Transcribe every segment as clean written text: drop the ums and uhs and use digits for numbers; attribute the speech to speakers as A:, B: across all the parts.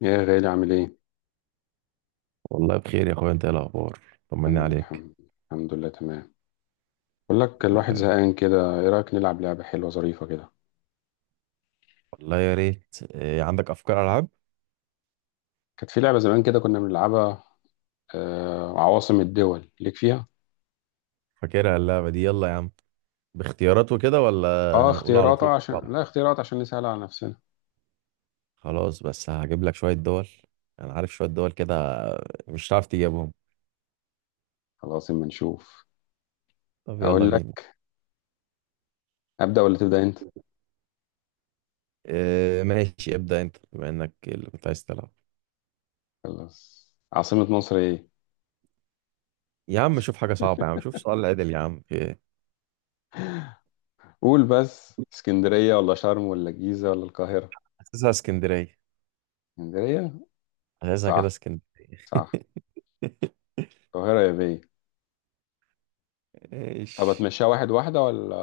A: يا غالي، عامل ايه؟
B: والله بخير يا اخويا، انت ايه الاخبار؟ طمني
A: تمام
B: عليك.
A: الحمد لله تمام. بقول لك الواحد
B: والله
A: زهقان كده، ايه رأيك نلعب لعبة حلوة ظريفة كده؟
B: والله يا ريت. إيه، عندك افكار العاب؟
A: كانت في لعبة زمان كده كنا بنلعبها، عواصم الدول، ليك فيها؟
B: فاكرها اللعبه دي، يلا يا عم. باختيارات وكده ولا
A: اه،
B: هنقول على
A: اختيارات.
B: طول؟
A: عشان لا اختيارات، عشان نسهل على نفسنا.
B: خلاص، بس هجيب لك شويه دول. انا عارف شويه دول كده مش هتعرف تجيبهم.
A: خلاص اما نشوف.
B: طب يلا
A: اقول
B: بينا.
A: لك، ابدأ ولا تبدأ انت؟
B: إيه ماشي، ابدا انت بما انك اللي كنت عايز تلعب.
A: خلاص، عاصمة مصر ايه؟
B: يا عم شوف حاجه صعبه، يا عم شوف سؤال عدل يا عم. إيه؟
A: قول بس، اسكندرية ولا شرم ولا الجيزة ولا القاهرة؟
B: اساسها اسكندريه.
A: اسكندرية؟
B: اساسها كده
A: صح،
B: اسكندريه.
A: صح. القاهرة يا بيه. طب
B: ايش؟
A: اتمشيها واحد واحدة، ولا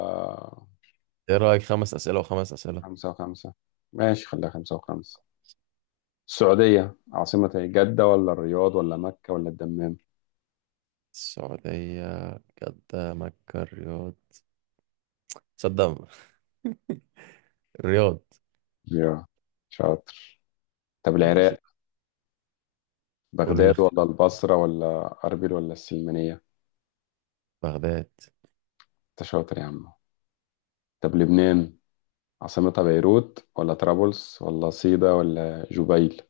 B: ايه رايك خمس اسئله وخمس اسئله؟
A: خمسة وخمسة؟ ماشي، خليها خمسة وخمسة. السعودية عاصمة إيه؟ جدة ولا الرياض ولا مكة ولا الدمام؟
B: السعودية، جدة مكة الرياض. تصدق؟ الرياض.
A: يا شاطر. طب
B: ماشي.
A: العراق،
B: قول
A: بغداد ولا
B: الاختيار.
A: البصرة ولا أربيل ولا السلمانية؟
B: بغداد.
A: أنت شاطر يا عم. طب لبنان، عاصمتها بيروت ولا طرابلس ولا صيدا ولا جبيل؟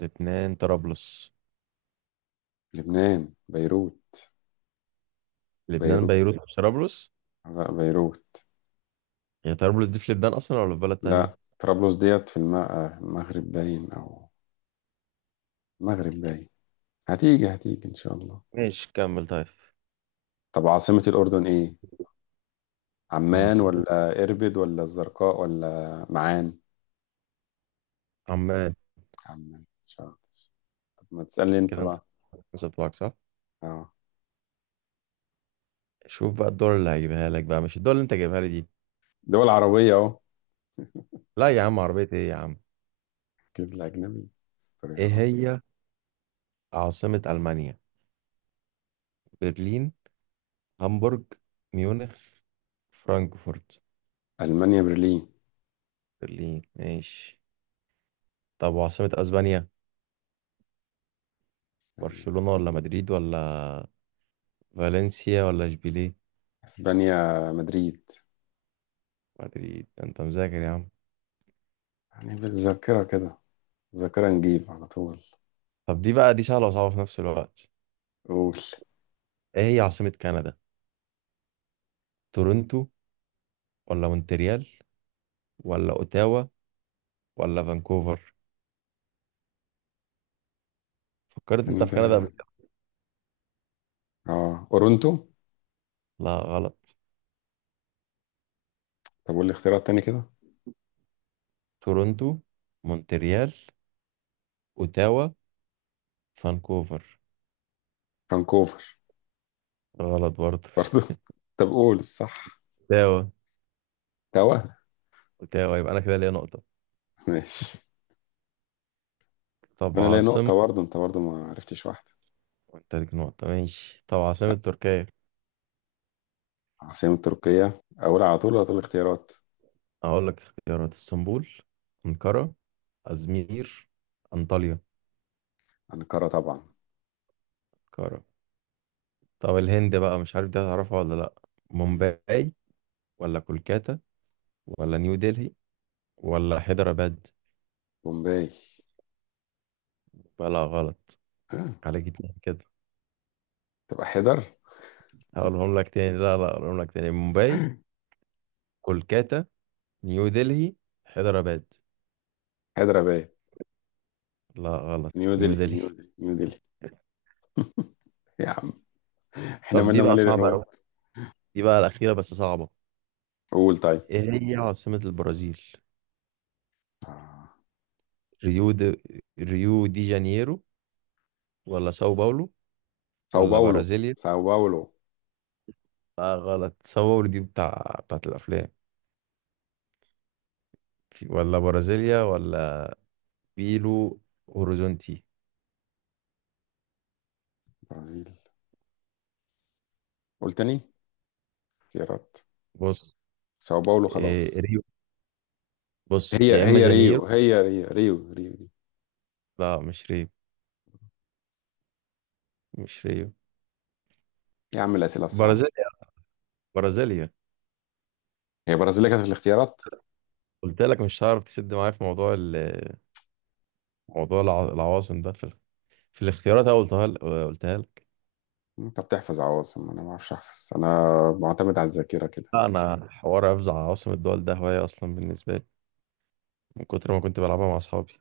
B: لبنان طرابلس.
A: لبنان بيروت.
B: لبنان
A: بيروت،
B: بيروت مش طرابلس.
A: لا بيروت.
B: هي طرابلس دي في لبنان أصلا ولا في بلد تانية؟
A: لا، طرابلس ديت في المغرب باين، أو المغرب باين. هتيجي هتيجي إن شاء الله.
B: ماشي كمل طيب.
A: طب عاصمة الأردن إيه؟ عمان
B: عاصمة.
A: ولا إربد ولا الزرقاء ولا معان؟
B: عمان.
A: عمان. مش عارف. طب ما تسألني أنت
B: كده انت،
A: بقى.
B: خمسة بتوعك صح.
A: أه.
B: شوف بقى الدول اللي هجيبها لك بقى، مش الدول اللي انت جايبها لي دي.
A: دول عربية أهو.
B: لا يا عم عربية ايه يا عم.
A: جيب لي أجنبي. استر يا
B: ايه
A: رب.
B: هي عاصمة ألمانيا؟ برلين، هامبورج، ميونخ، فرانكفورت.
A: ألمانيا برلين.
B: برلين ماشي. طب وعاصمة أسبانيا؟
A: يعني.
B: برشلونة ولا مدريد ولا فالنسيا ولا إشبيلية؟
A: إسبانيا مدريد.
B: مدريد؟ ده أنت مذاكر يا عم.
A: يعني بالذاكرة كده، ذاكرة نجيب على طول.
B: طب دي بقى، دي سهلة وصعبة في نفس الوقت.
A: قول.
B: إيه هي عاصمة كندا؟ تورنتو ولا مونتريال ولا أوتاوا ولا فانكوفر؟ فكرت أنت
A: كان
B: في كندا قبل
A: ده،
B: كده؟
A: أورونتو.
B: لا غلط.
A: طب قول لي اختيارات تاني كده.
B: تورنتو، مونتريال، أوتاوا، فانكوفر.
A: فانكوفر.
B: غلط برضه.
A: برضه. طب قول الصح.
B: أوتاوا.
A: توا.
B: أوتاوا، يبقى أنا كده ليا نقطة.
A: ماشي.
B: طب
A: وأنا ليا
B: عاصمة.
A: نقطة برضه، أنت برضه ما عرفتش واحدة.
B: وأنت ليك نقطة، ماشي. طب عاصمة تركيا.
A: عاصمة تركيا، أقول على طول ولا تقول اختيارات؟
B: أقول لك اختيارات: اسطنبول، أنقرة، أزمير، أنطاليا.
A: أنقرة طبعا.
B: أنقرة. طب الهند بقى، مش عارف دي هتعرفها ولا لأ.
A: مم.
B: مومباي ولا كولكاتا ولا نيو دلهي ولا حيدراباد؟
A: بومباي.
B: ولا غلط.
A: ها؟
B: عليك اتنين كده.
A: تبقى حيدر.
B: هقولهم لك تاني، لا لا هقولهم لك تاني. مومباي، كولكاتا، نيو دلهي، حيدراباد.
A: حيدر أباد.
B: لا غلط.
A: نيو
B: نيو
A: دلهي،
B: دلهي.
A: نيو دلهي، نيو دلهي. يا عم، احنا
B: طب دي
A: مالنا
B: بقى
A: مال
B: صعبة أوي.
A: العراق.
B: دي بقى الأخيرة بس صعبة.
A: قول طيب.
B: إيه هي عاصمة البرازيل؟
A: آه.
B: ريو دي، ريو دي جانيرو، ولا ساو باولو،
A: ساو
B: ولا
A: باولو،
B: برازيليا.
A: ساو باولو.
B: لا غلط. تصور دي بتاعت الافلام. في، ولا برازيليا، ولا بيلو هوريزونتي.
A: برازيل. قول تاني، اختيارات.
B: بص.
A: ساو باولو خلاص.
B: إيه ريو. بص
A: هي
B: يا اما
A: هي
B: جانيرو.
A: ريو، هي ريو، ريو ريو دي.
B: لا مش ريو، مش ريو.
A: يا عم، الأسئلة الصعبة.
B: برازيليا، برازيليا.
A: هي برازيل اللي كانت في الاختيارات.
B: قلت لك مش هعرف تسد معايا في موضوع العواصم ده في الاختيارات أهو. قلتها لك، قلتها لك.
A: انت بتحفظ عواصم، انا ما اعرفش احفظ. انا معتمد على الذاكرة كده.
B: لا انا حوار حفظ عواصم الدول ده هوايه اصلا بالنسبه لي، من كتر ما كنت بلعبها مع اصحابي.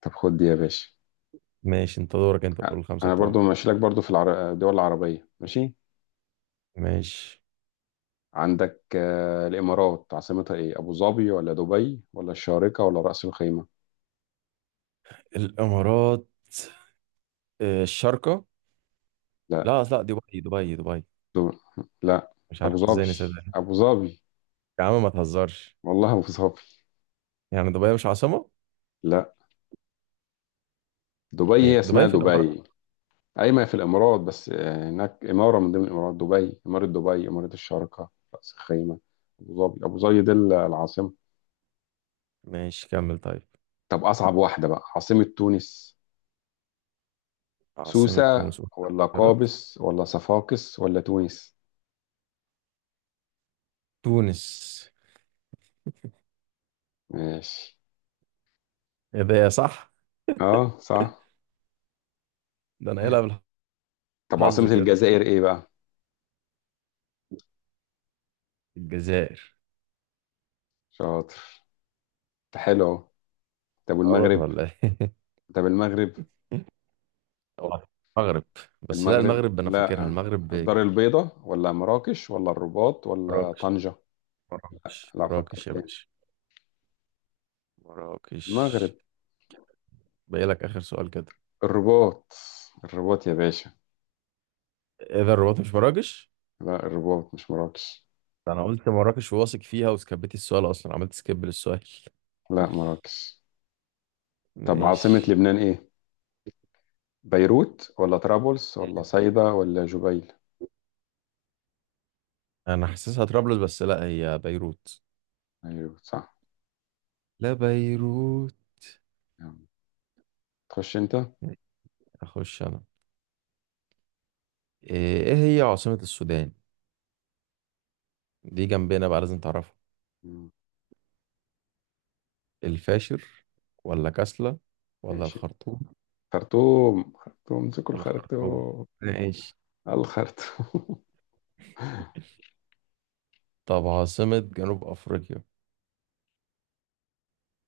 A: طب خد دي يا باشا.
B: ماشي انت دورك، انت قول الخمسه
A: انا
B: بتوعك.
A: برضو ماشي لك، برضو في الدول العربيه ماشي.
B: ماشي.
A: عندك، الامارات عاصمتها ايه؟ ابو ظبي ولا دبي ولا الشارقه ولا راس الخيمه؟
B: الامارات. الشارقة.
A: لا.
B: لا لا، دبي دبي دبي.
A: دو... لا
B: مش عارف
A: ابو
B: ازاي
A: ظبي.
B: نسيت ده.
A: ابو ظبي.
B: يا عم ما تهزرش.
A: والله ابو ظبي.
B: يعني دبي مش عاصمة؟
A: لا، دبي
B: هي
A: هي اسمها
B: دبي في الإمارات.
A: دبي. اي ما هي في الامارات، بس هناك اماره من ضمن الامارات، دبي اماره، دبي اماره، الشارقه، راس الخيمه. ابو ظبي، ابو ظبي دي العاصمه.
B: ماشي كمل طيب.
A: طب اصعب واحده بقى، عاصمه تونس.
B: عاصمة
A: سوسه
B: تونس.
A: ولا
B: اختيارات.
A: قابس ولا صفاقس ولا تونس؟
B: تونس.
A: ماشي.
B: ايه ده يا صح!
A: اه صح.
B: ده انا قايلها.
A: طب
B: بالحظ
A: عاصمة
B: كده.
A: الجزائر ايه بقى؟
B: الجزائر.
A: شاطر. حلو أهو. طب
B: غلط
A: والمغرب.
B: ولا ايه؟
A: طب المغرب.
B: هو المغرب. بس لا
A: المغرب
B: المغرب انا فاكرها،
A: لا،
B: المغرب
A: الدار
B: كانت
A: البيضاء ولا مراكش ولا الرباط ولا
B: مراكش.
A: طنجة؟
B: مراكش،
A: لا، فكر
B: مراكش يا
A: تاني.
B: باشا. مراكش.
A: المغرب
B: باقي لك اخر سؤال كده.
A: الرباط. الرباط يا باشا.
B: ايه ده، الرباط مش مراكش؟
A: لا، الرباط مش مراكش.
B: ده انا قلت مراكش واثق فيها وسكبت السؤال، اصلا عملت سكيب للسؤال.
A: لا مراكش. طب عاصمة
B: ماشي.
A: لبنان ايه؟ بيروت ولا طرابلس ولا صيدا ولا جبيل؟
B: انا حاسسها طرابلس، بس لا هي بيروت.
A: بيروت صح.
B: لا بيروت.
A: يلا. تخش انت.
B: اخش انا. إيه هي عاصمة السودان؟ دي جنبنا بقى لازم تعرفها.
A: مم.
B: الفاشر ولا كسلة ولا
A: ماشي.
B: الخرطوم؟
A: خرطوم، خرطوم، امسكوا
B: الخرطوم.
A: الخرطوم.
B: ماشي.
A: الخرطوم.
B: طب عاصمة جنوب افريقيا.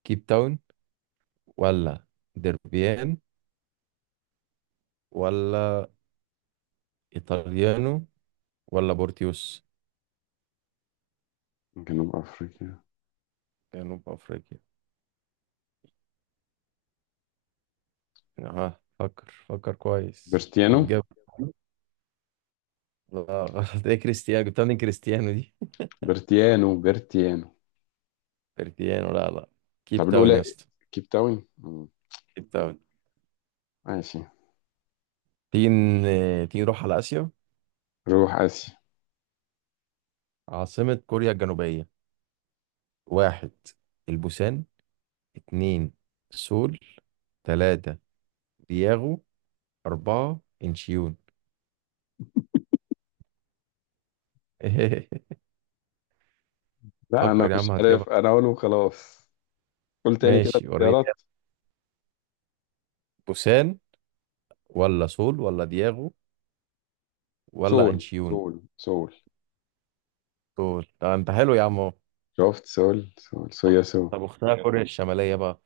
B: كيب تاون ولا دربيان ولا ايطاليانو ولا بورتيوس.
A: جنوب افريقيا.
B: جنوب افريقيا. اه فكر فكر كويس.
A: برتيانو،
B: هتجيب. لا غلط. ايه كريستيانو، جبتها من كريستيانو دي.
A: برتيانو، برتيانو.
B: كريستيانو، لا لا. كيب
A: طب
B: تاون يا
A: الاولى
B: اسطى.
A: كيب تاون. مم.
B: كيب تاون.
A: ماشي.
B: تيجي نروح على آسيا.
A: روح اسيا.
B: عاصمة كوريا الجنوبية. واحد، البوسان. اتنين، سول. تلاتة، دياغو. أربعة، انشيون.
A: لا انا
B: فكر يا عم
A: مش
B: هتجيبها.
A: عارف، انا اقول وخلاص. قول تاني كده
B: ماشي وريني.
A: الاختيارات.
B: بوسان ولا سول ولا دياغو ولا
A: سول،
B: انشيون.
A: سول، سول.
B: سول. ده انت حلو يا عم.
A: شفت؟ سول سول
B: طب
A: صويا سو.
B: طب اختها كوريا الشمالية بقى.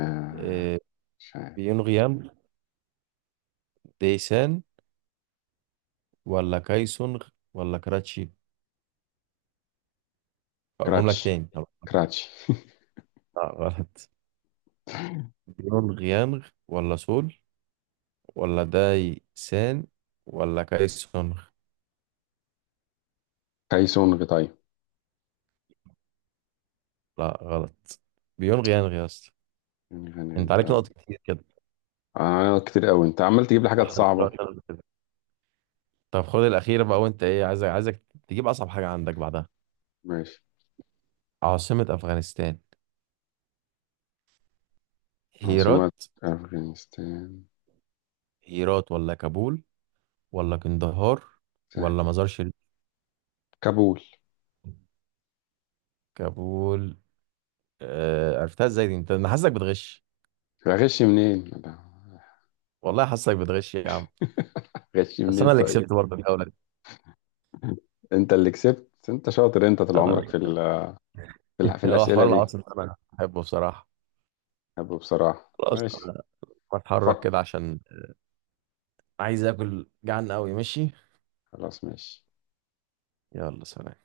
A: آه.
B: إيه.
A: مش عارف.
B: بيونغيام، ديسان، ولا كايسونغ، ولا كراتشي. هقولهم لك
A: كراتش،
B: تاني، هقولهم لك.
A: كراتش.
B: لا غلط. بيونغيانغ ولا سول ولا داي سان ولا كايسونغ.
A: كايسون غطاي.
B: لا غلط. بيونغيانغ يا اسطى.
A: غني غني
B: انت
A: انت.
B: عليك نقط كتير كده.
A: انا كتير قوي، انت عمال تجيب لي حاجات
B: لحد
A: صعبة.
B: دلوقتي أنا كده. طب خد الأخيرة بقى، وانت ايه، عايزك تجيب أصعب حاجة عندك بعدها.
A: ماشي.
B: عاصمة أفغانستان.
A: عاصمة
B: هيرات.
A: أفغانستان.
B: هيرات ولا كابول ولا قندهار ولا
A: سهلة.
B: مزار شريف.
A: كابول.
B: كابول. آه عرفتها ازاي دي انت، انا حاسسك بتغش.
A: غش منين؟
B: والله حاسسك بتغش يا عم.
A: غش
B: بس
A: منين
B: انا اللي
A: طيب.
B: كسبت برضه الجوله دي.
A: انت اللي كسبت. انت شاطر. انت طول
B: انا
A: عمرك
B: اللي.
A: في ال... في, ال... في,
B: هو
A: الأسئلة
B: حوار
A: دي.
B: العاصمة ده انا بحبه بصراحة.
A: أبو بصراحة،
B: خلاص
A: ماشي.
B: انا بتحرك
A: فك.
B: كده عشان عايز اكل، جعان قوي ماشي.
A: خلاص ماشي.
B: يلا سلام.